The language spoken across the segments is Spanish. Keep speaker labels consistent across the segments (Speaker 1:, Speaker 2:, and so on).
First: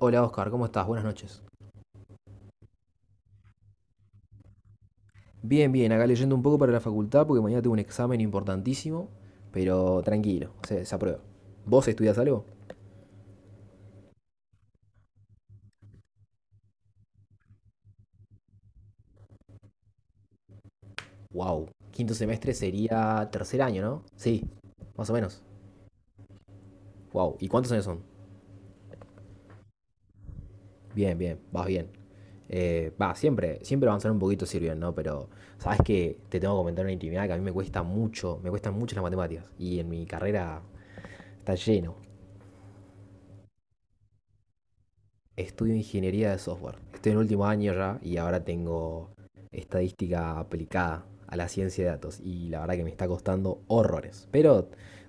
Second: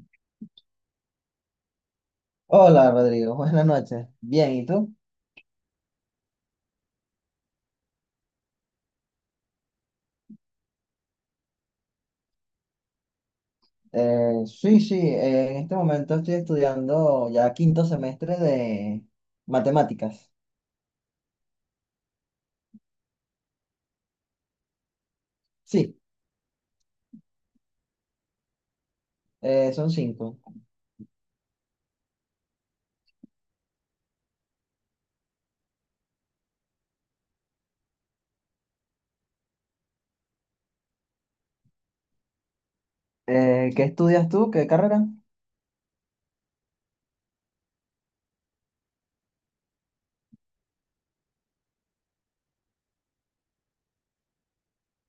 Speaker 1: Hola Oscar, ¿cómo estás? Buenas noches.
Speaker 2: Hola Rodrigo, buenas noches. Bien, ¿y tú?
Speaker 1: Bien, bien, acá leyendo un poco para la facultad porque mañana tengo un examen importantísimo, pero tranquilo, se aprueba. ¿Vos estudias algo?
Speaker 2: Sí, en este momento estoy estudiando ya quinto semestre de matemáticas.
Speaker 1: Wow. Quinto semestre sería tercer año, ¿no? Sí, más o menos.
Speaker 2: Sí,
Speaker 1: Wow. ¿Y cuántos años son?
Speaker 2: son cinco.
Speaker 1: Bien, bien, vas bien. Va, siempre, siempre avanzar un poquito sirve, ¿no? Pero sabes que te tengo que comentar una intimidad que a mí me cuesta mucho, me cuestan mucho las matemáticas y en mi carrera está lleno.
Speaker 2: ¿Qué estudias tú? ¿Qué carrera?
Speaker 1: Estudio ingeniería de software. Estoy en último año ya y ahora tengo estadística aplicada a la ciencia de datos. Y la verdad que me está costando horrores. Pero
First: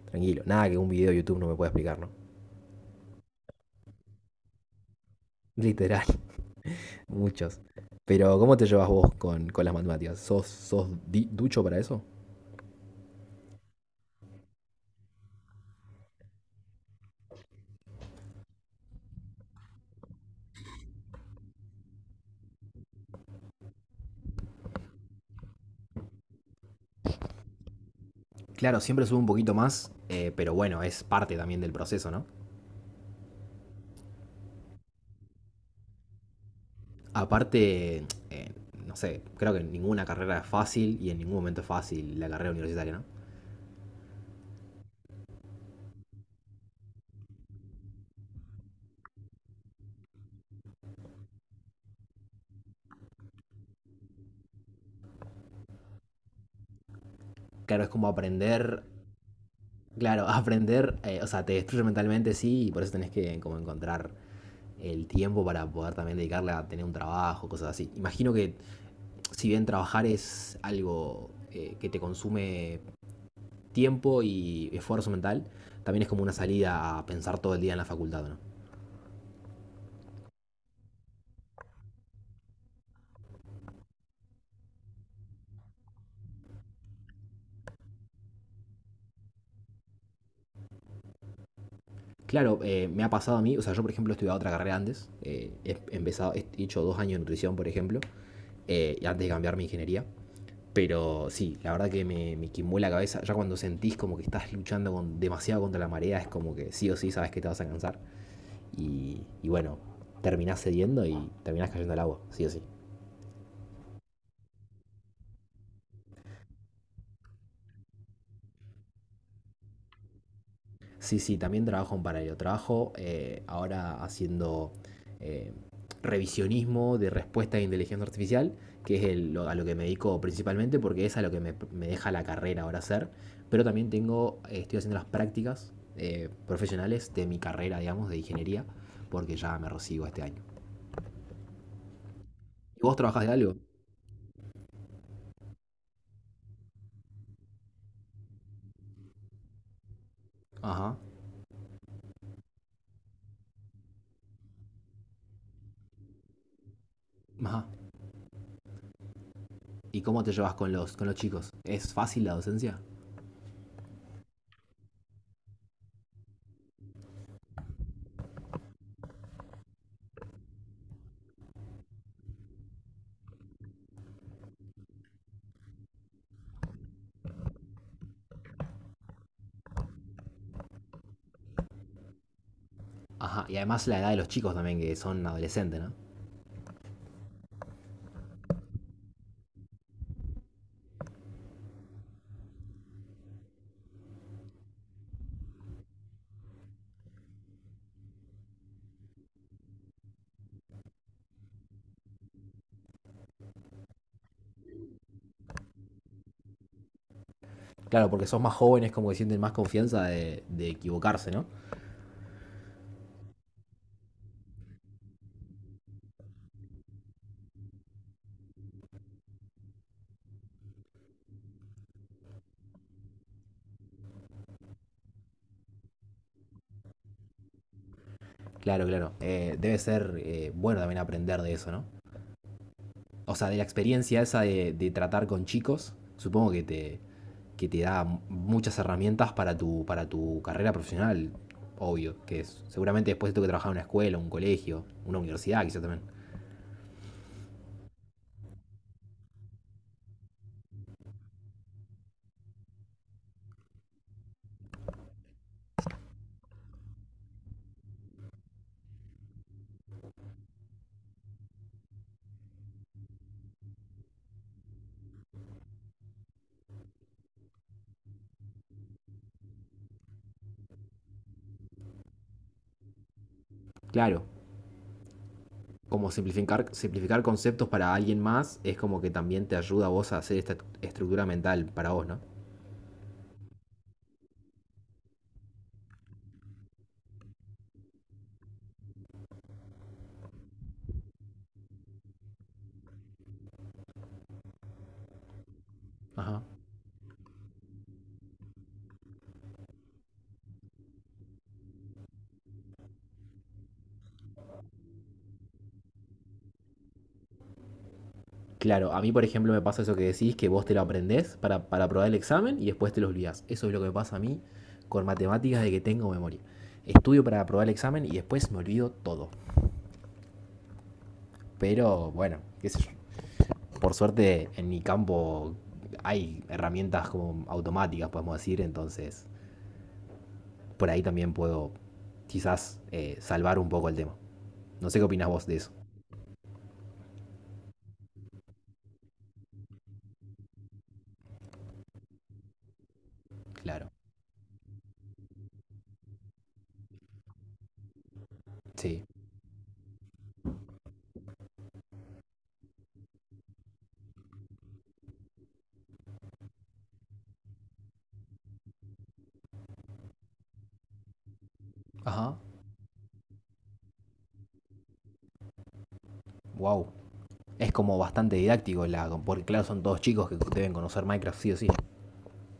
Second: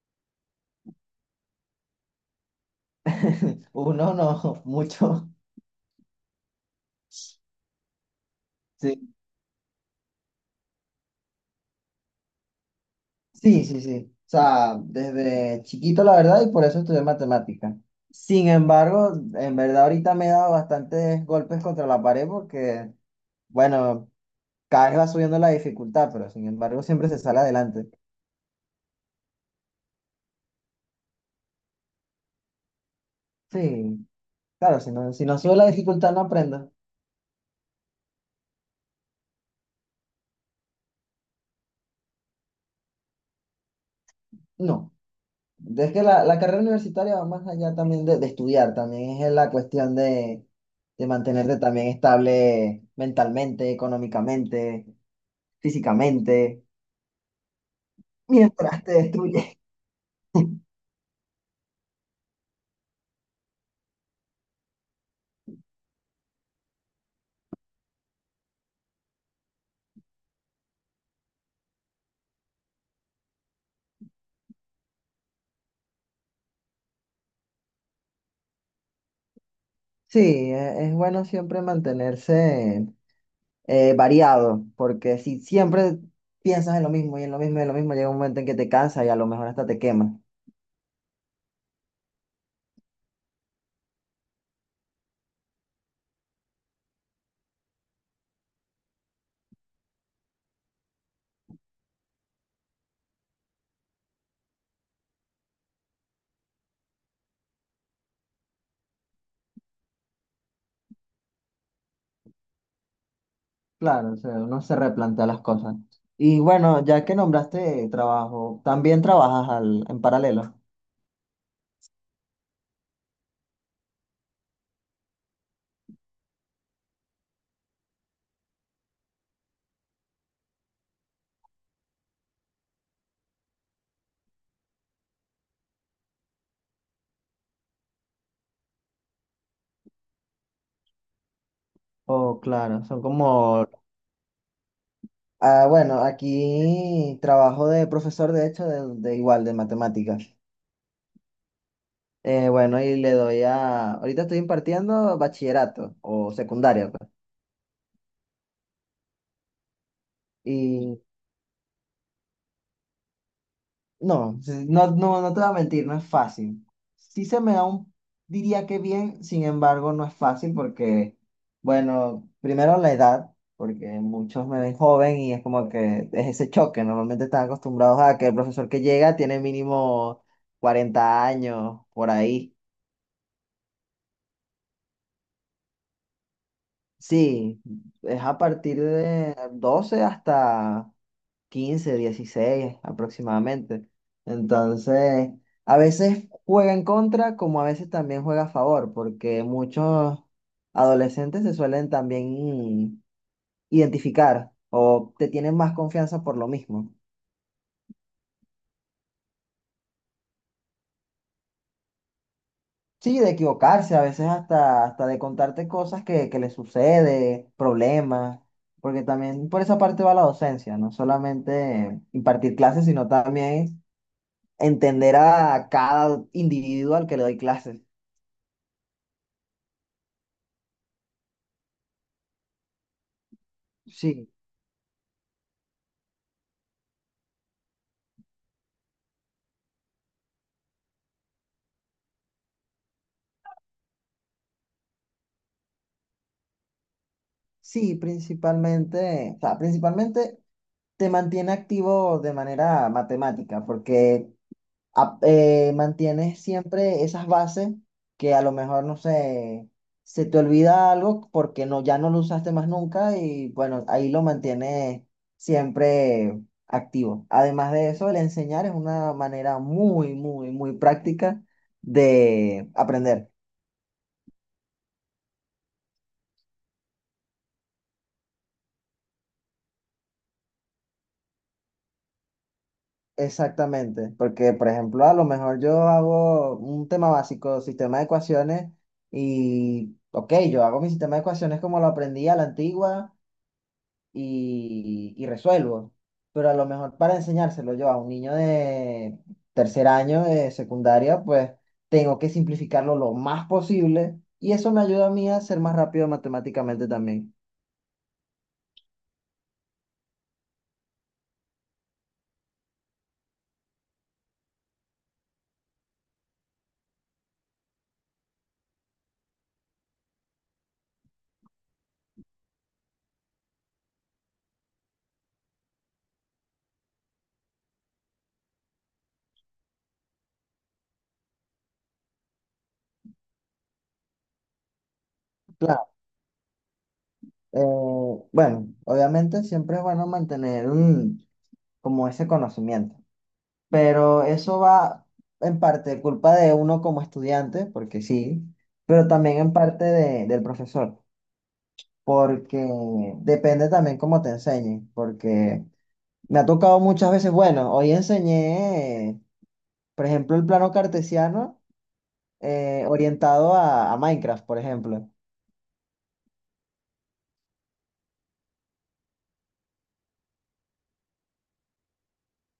Speaker 1: tranquilo, nada que un video de YouTube no me pueda explicar, ¿no?
Speaker 2: Uno, no, mucho.
Speaker 1: Literal, muchos. Pero ¿cómo te llevas vos
Speaker 2: Sí,
Speaker 1: con las matemáticas? ¿Sos, ducho para eso?
Speaker 2: sí, sí. O sea, desde chiquito la verdad y por eso estudié matemáticas. Sin embargo, en verdad ahorita me he dado bastantes golpes contra la pared porque, bueno, cada vez va subiendo la dificultad, pero sin embargo siempre se sale adelante.
Speaker 1: Claro, siempre subo un poquito más, pero bueno, es parte también del proceso, ¿no?
Speaker 2: Sí, claro, si no, si no sube la dificultad no aprendas.
Speaker 1: Aparte, no sé, creo que en ninguna carrera es fácil y en ningún momento es fácil la carrera universitaria, ¿no?
Speaker 2: No, es que la carrera universitaria va más allá también de estudiar, también es la cuestión de mantenerte también estable mentalmente, económicamente, físicamente,
Speaker 1: Claro, es como
Speaker 2: mientras
Speaker 1: aprender,
Speaker 2: te destruyes.
Speaker 1: claro, aprender, o sea, te destruye mentalmente, sí, y por eso tenés que como encontrar el tiempo para poder también dedicarle a tener un trabajo, cosas así. Imagino que si bien trabajar es algo que te consume tiempo y esfuerzo mental, también es como una salida a pensar todo el día en la facultad, ¿no?
Speaker 2: Sí, es bueno siempre mantenerse variado, porque si siempre piensas en lo mismo y en lo mismo y en lo mismo, llega un momento en que te cansas y a lo mejor hasta te quemas.
Speaker 1: Claro, me ha pasado a mí, o sea, yo por ejemplo he estudiado otra carrera antes, empezado, he hecho 2 años de nutrición, por ejemplo, y antes de cambiar mi ingeniería, pero sí, la verdad que me quimbó la cabeza, ya cuando sentís como que estás luchando con, demasiado contra la marea, es como que sí o sí sabes que te vas a cansar, y bueno, terminás cediendo y terminás cayendo al agua, sí o sí.
Speaker 2: Claro, o sea, uno se replantea las cosas. Y bueno, ya que nombraste trabajo, ¿también trabajas en paralelo?
Speaker 1: Sí, sí, también trabajo en paralelo. Trabajo ahora haciendo eh, revisionismo de respuesta de inteligencia artificial, que es a lo que me dedico principalmente porque es a lo que me deja la carrera ahora hacer. Pero también tengo, estoy haciendo las prácticas profesionales de mi carrera, digamos, de ingeniería, porque ya me recibo este año.
Speaker 2: Oh,
Speaker 1: ¿Y
Speaker 2: claro,
Speaker 1: vos
Speaker 2: son
Speaker 1: trabajás de algo?
Speaker 2: como... Ah, bueno, aquí trabajo de profesor, de hecho, de igual, de matemáticas.
Speaker 1: Ajá,
Speaker 2: Bueno, y le doy a... Ahorita estoy impartiendo bachillerato o secundaria, pues.
Speaker 1: ajá. ¿Y cómo te llevas
Speaker 2: Y
Speaker 1: con los chicos? ¿Es fácil la docencia?
Speaker 2: No, sí, no, no, no te voy a mentir, no es fácil. Sí se me da un, diría que bien, sin embargo, no es fácil porque, bueno, primero la edad, porque muchos me ven joven y es como que es ese choque. Normalmente están acostumbrados a que el profesor que llega tiene mínimo 40 años, por ahí.
Speaker 1: Ajá, y además la edad de los chicos también, que son adolescentes, ¿no?
Speaker 2: Sí, es a partir de 12 hasta 15, 16, aproximadamente. Entonces, a veces juega en contra, como a veces también juega a favor, porque muchos adolescentes se suelen también identificar o te tienen más confianza por lo mismo.
Speaker 1: Claro, porque sos más jóvenes, como que sienten más confianza de equivocarse, ¿no?
Speaker 2: Sí, de equivocarse, a veces hasta de contarte cosas que les sucede, problemas, porque también por esa parte va la docencia, no solamente impartir clases, sino también entender a cada individuo al que le doy clases.
Speaker 1: Claro, claro. Debe ser bueno también aprender de eso, ¿no? O sea, de la experiencia
Speaker 2: Sí,
Speaker 1: esa de tratar con chicos, supongo que que te da muchas herramientas para tu carrera profesional, obvio, que es, seguramente después tengo que trabajar en una escuela, un colegio, una universidad quizá también.
Speaker 2: sí, principalmente, o sea, principalmente te mantiene activo de manera matemática, porque mantienes siempre esas bases que a lo mejor, no sé, se te olvida algo porque no, ya no lo usaste más nunca y bueno, ahí lo mantienes siempre activo. Además de eso, el enseñar es una manera muy, muy, muy práctica de aprender.
Speaker 1: Claro, como simplificar, simplificar conceptos para alguien más es como que también te ayuda a vos a hacer esta estructura mental para vos, ¿no?
Speaker 2: Exactamente, porque por ejemplo, a lo mejor yo hago un tema básico, sistema de ecuaciones, y ok, yo hago mi sistema de ecuaciones como lo aprendí a la antigua y resuelvo,
Speaker 1: Ajá.
Speaker 2: pero a lo mejor para enseñárselo yo a un niño de 3.er año de secundaria, pues tengo que simplificarlo lo más posible y eso me ayuda a mí a ser más rápido matemáticamente también.
Speaker 1: Claro, a mí por ejemplo me pasa eso que decís, que vos te lo aprendés para aprobar el examen y después te lo olvidás. Eso es lo que me pasa a mí con matemáticas de que tengo memoria. Estudio para aprobar el examen y después me olvido todo. Pero bueno, qué sé yo. Por suerte en mi campo hay herramientas como automáticas, podemos decir, entonces por ahí también puedo quizás salvar un poco el tema. No sé qué opinás vos de eso.
Speaker 2: Claro, eh, bueno, obviamente siempre es bueno mantener como ese conocimiento.
Speaker 1: Claro.
Speaker 2: Pero eso va en parte culpa de uno como estudiante, porque sí,
Speaker 1: Sí.
Speaker 2: pero también en parte del profesor, porque depende también cómo te enseñen, porque me ha tocado muchas veces, bueno, hoy enseñé, por ejemplo, el plano cartesiano
Speaker 1: Ajá.
Speaker 2: orientado a Minecraft, por ejemplo.
Speaker 1: Wow. Es como bastante didáctico, la, porque claro, son todos chicos que deben conocer Minecraft sí o sí.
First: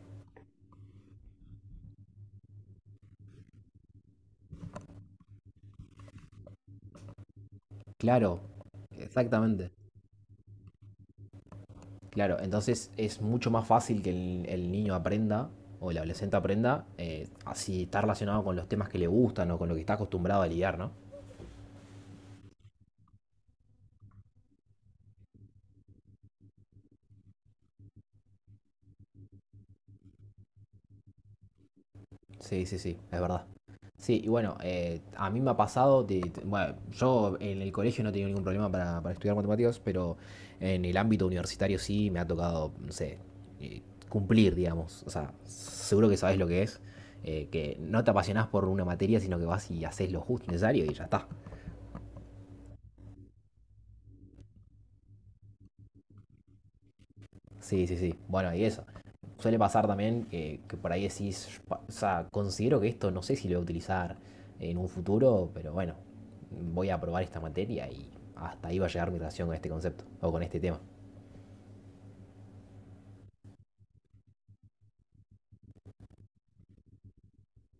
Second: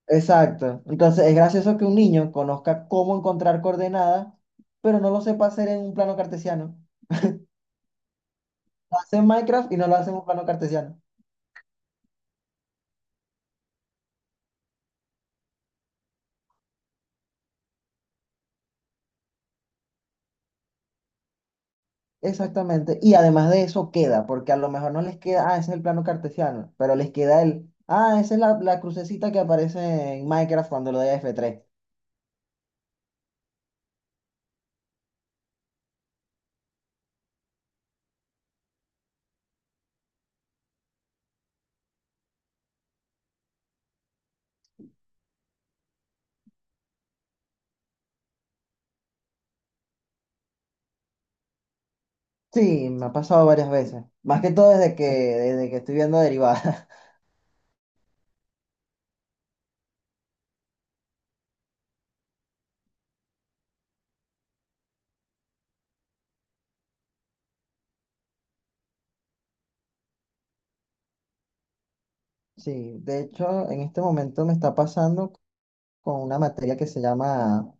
Speaker 2: Exacto. Entonces es gracioso que un niño conozca cómo encontrar coordenadas, pero no lo sepa hacer en un plano cartesiano.
Speaker 1: Claro,
Speaker 2: Lo hace en
Speaker 1: exactamente.
Speaker 2: Minecraft y no lo hace en un plano cartesiano.
Speaker 1: Claro, entonces es mucho más fácil que el niño aprenda o el adolescente aprenda así está relacionado con los temas que le gustan o con lo que está acostumbrado a lidiar, ¿no?
Speaker 2: Exactamente. Y además de eso queda, porque a lo mejor no les queda, ah, ese es el plano cartesiano, pero les queda el, ah, esa es la crucecita que aparece en Minecraft cuando lo doy a F3.
Speaker 1: Sí, sí, sí, es verdad. Sí, y bueno, a mí me ha pasado, bueno, yo en el colegio no he tenido ningún problema para estudiar matemáticas, pero en el ámbito universitario sí me ha tocado, no sé, eh, cumplir, digamos. O sea, seguro que sabes lo que es, que no te apasionás por una materia, sino que vas y haces lo justo y necesario y ya está.
Speaker 2: Sí, me ha pasado varias veces. Más que todo desde que estoy viendo derivadas.
Speaker 1: Sí, sí, sí. Bueno, y eso. Suele pasar también que por ahí decís, o sea, considero que esto no sé si lo voy a utilizar en un futuro, pero bueno, voy a probar esta materia y hasta ahí va a llegar mi relación con este concepto o con este tema.
Speaker 2: Sí, de hecho, en este momento me está pasando con una materia que se llama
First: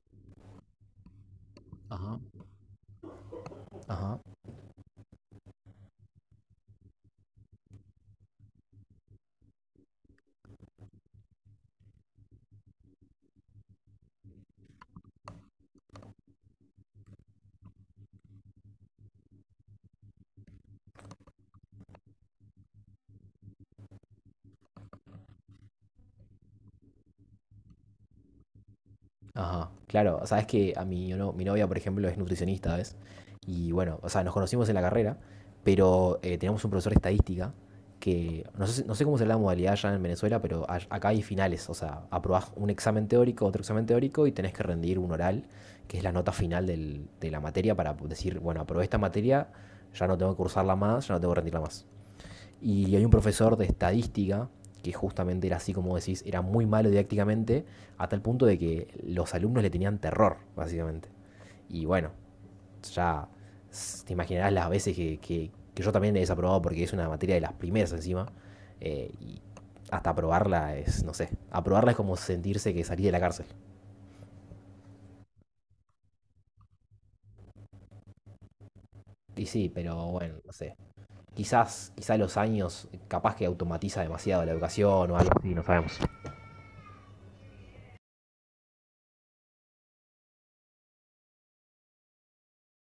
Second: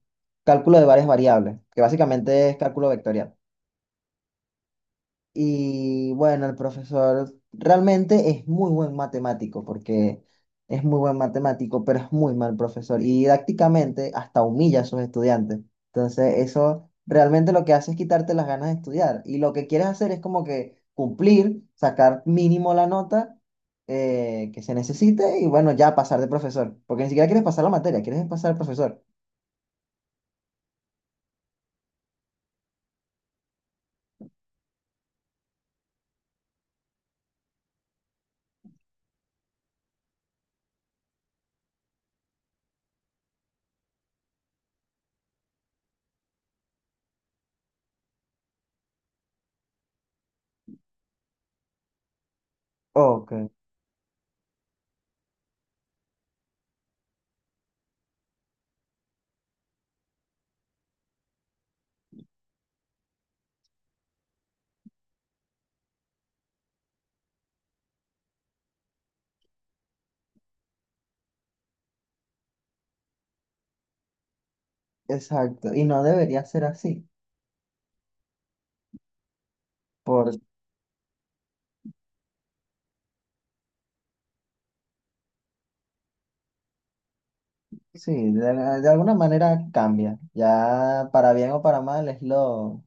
Speaker 2: cálculo de varias variables, que
Speaker 1: Ajá.
Speaker 2: básicamente es cálculo vectorial.
Speaker 1: Ajá.
Speaker 2: Y bueno, el profesor realmente es muy buen matemático, porque es muy buen matemático, pero es muy mal profesor. Y didácticamente hasta humilla a sus estudiantes. Entonces, eso realmente lo que hace es quitarte las ganas de estudiar. Y lo que quieres hacer es como que cumplir, sacar mínimo la nota que se necesite y bueno, ya pasar de profesor. Porque ni siquiera quieres pasar la materia, quieres pasar al profesor.
Speaker 1: Ajá, claro, o sea, es que a mi, mi novia, por ejemplo, es nutricionista, ¿ves? Y bueno, o sea, nos conocimos en la carrera, pero teníamos un profesor de estadística que, no sé, no sé cómo será la modalidad allá en Venezuela, pero acá hay finales, o sea, aprobás un examen teórico, otro examen teórico y tenés que rendir un oral, que es la nota final de la materia para decir, bueno, aprobé esta materia, ya no tengo que cursarla más, ya no tengo que rendirla más. Y hay un
Speaker 2: Ok,
Speaker 1: profesor de estadística que justamente era así como decís, era muy malo didácticamente, a tal punto de que los alumnos le tenían terror, básicamente. Y bueno, ya te imaginarás las veces que, que yo también he desaprobado porque es una materia de las primeras encima, y hasta aprobarla es, no sé, aprobarla es como sentirse que salí de la cárcel.
Speaker 2: exacto. Y no debería ser así.
Speaker 1: Y sí, pero bueno, no sé. Quizás, quizás los años capaz que automatiza demasiado la educación o algo así, no sabemos.
Speaker 2: Sí, de alguna manera cambia. Ya para bien o para mal es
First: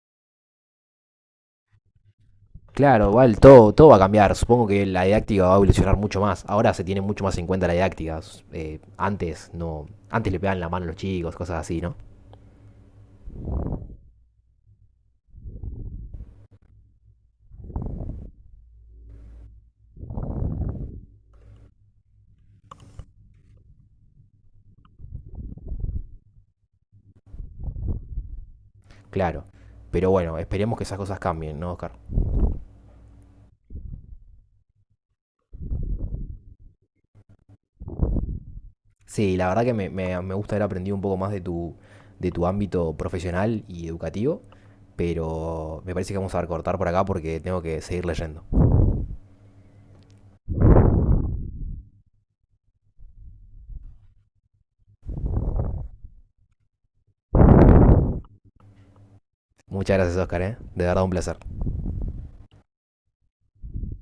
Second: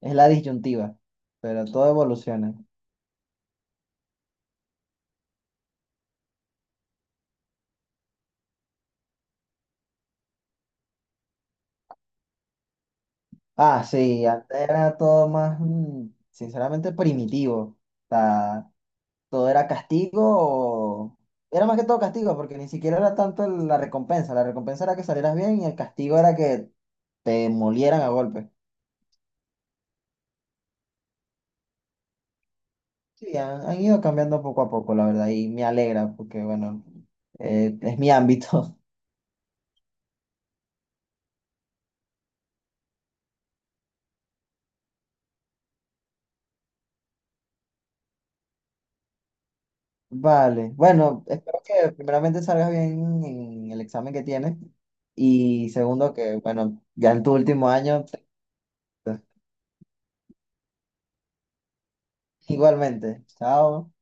Speaker 2: es la disyuntiva, pero todo evoluciona.
Speaker 1: Claro, igual todo, todo va a cambiar. Supongo que la didáctica va a evolucionar mucho más. Ahora se tiene mucho más en cuenta la didáctica. Antes no, antes le pegaban la mano a los chicos, cosas así, ¿no?
Speaker 2: Ah, sí, antes era todo más, mm, sinceramente, primitivo. O sea, todo era castigo o... Era más que todo castigo, porque ni siquiera era tanto la recompensa. La recompensa era que salieras bien y el castigo era que te molieran a golpes.
Speaker 1: Claro. Pero bueno, esperemos que esas cosas cambien, ¿no, Oscar?
Speaker 2: Sí, han ido cambiando poco a poco, la verdad, y me alegra porque, bueno, es mi ámbito.
Speaker 1: Sí, la verdad que me, me gusta haber aprendido un poco más de tu ámbito profesional y educativo, pero me parece que vamos a cortar por acá porque tengo que seguir leyendo.
Speaker 2: Vale, bueno, espero que primeramente salgas bien en el examen que tienes y segundo que, bueno, ya en tu último año, te-
Speaker 1: Muchas gracias, Oscar, ¿eh? De verdad un placer.
Speaker 2: igualmente. Chao.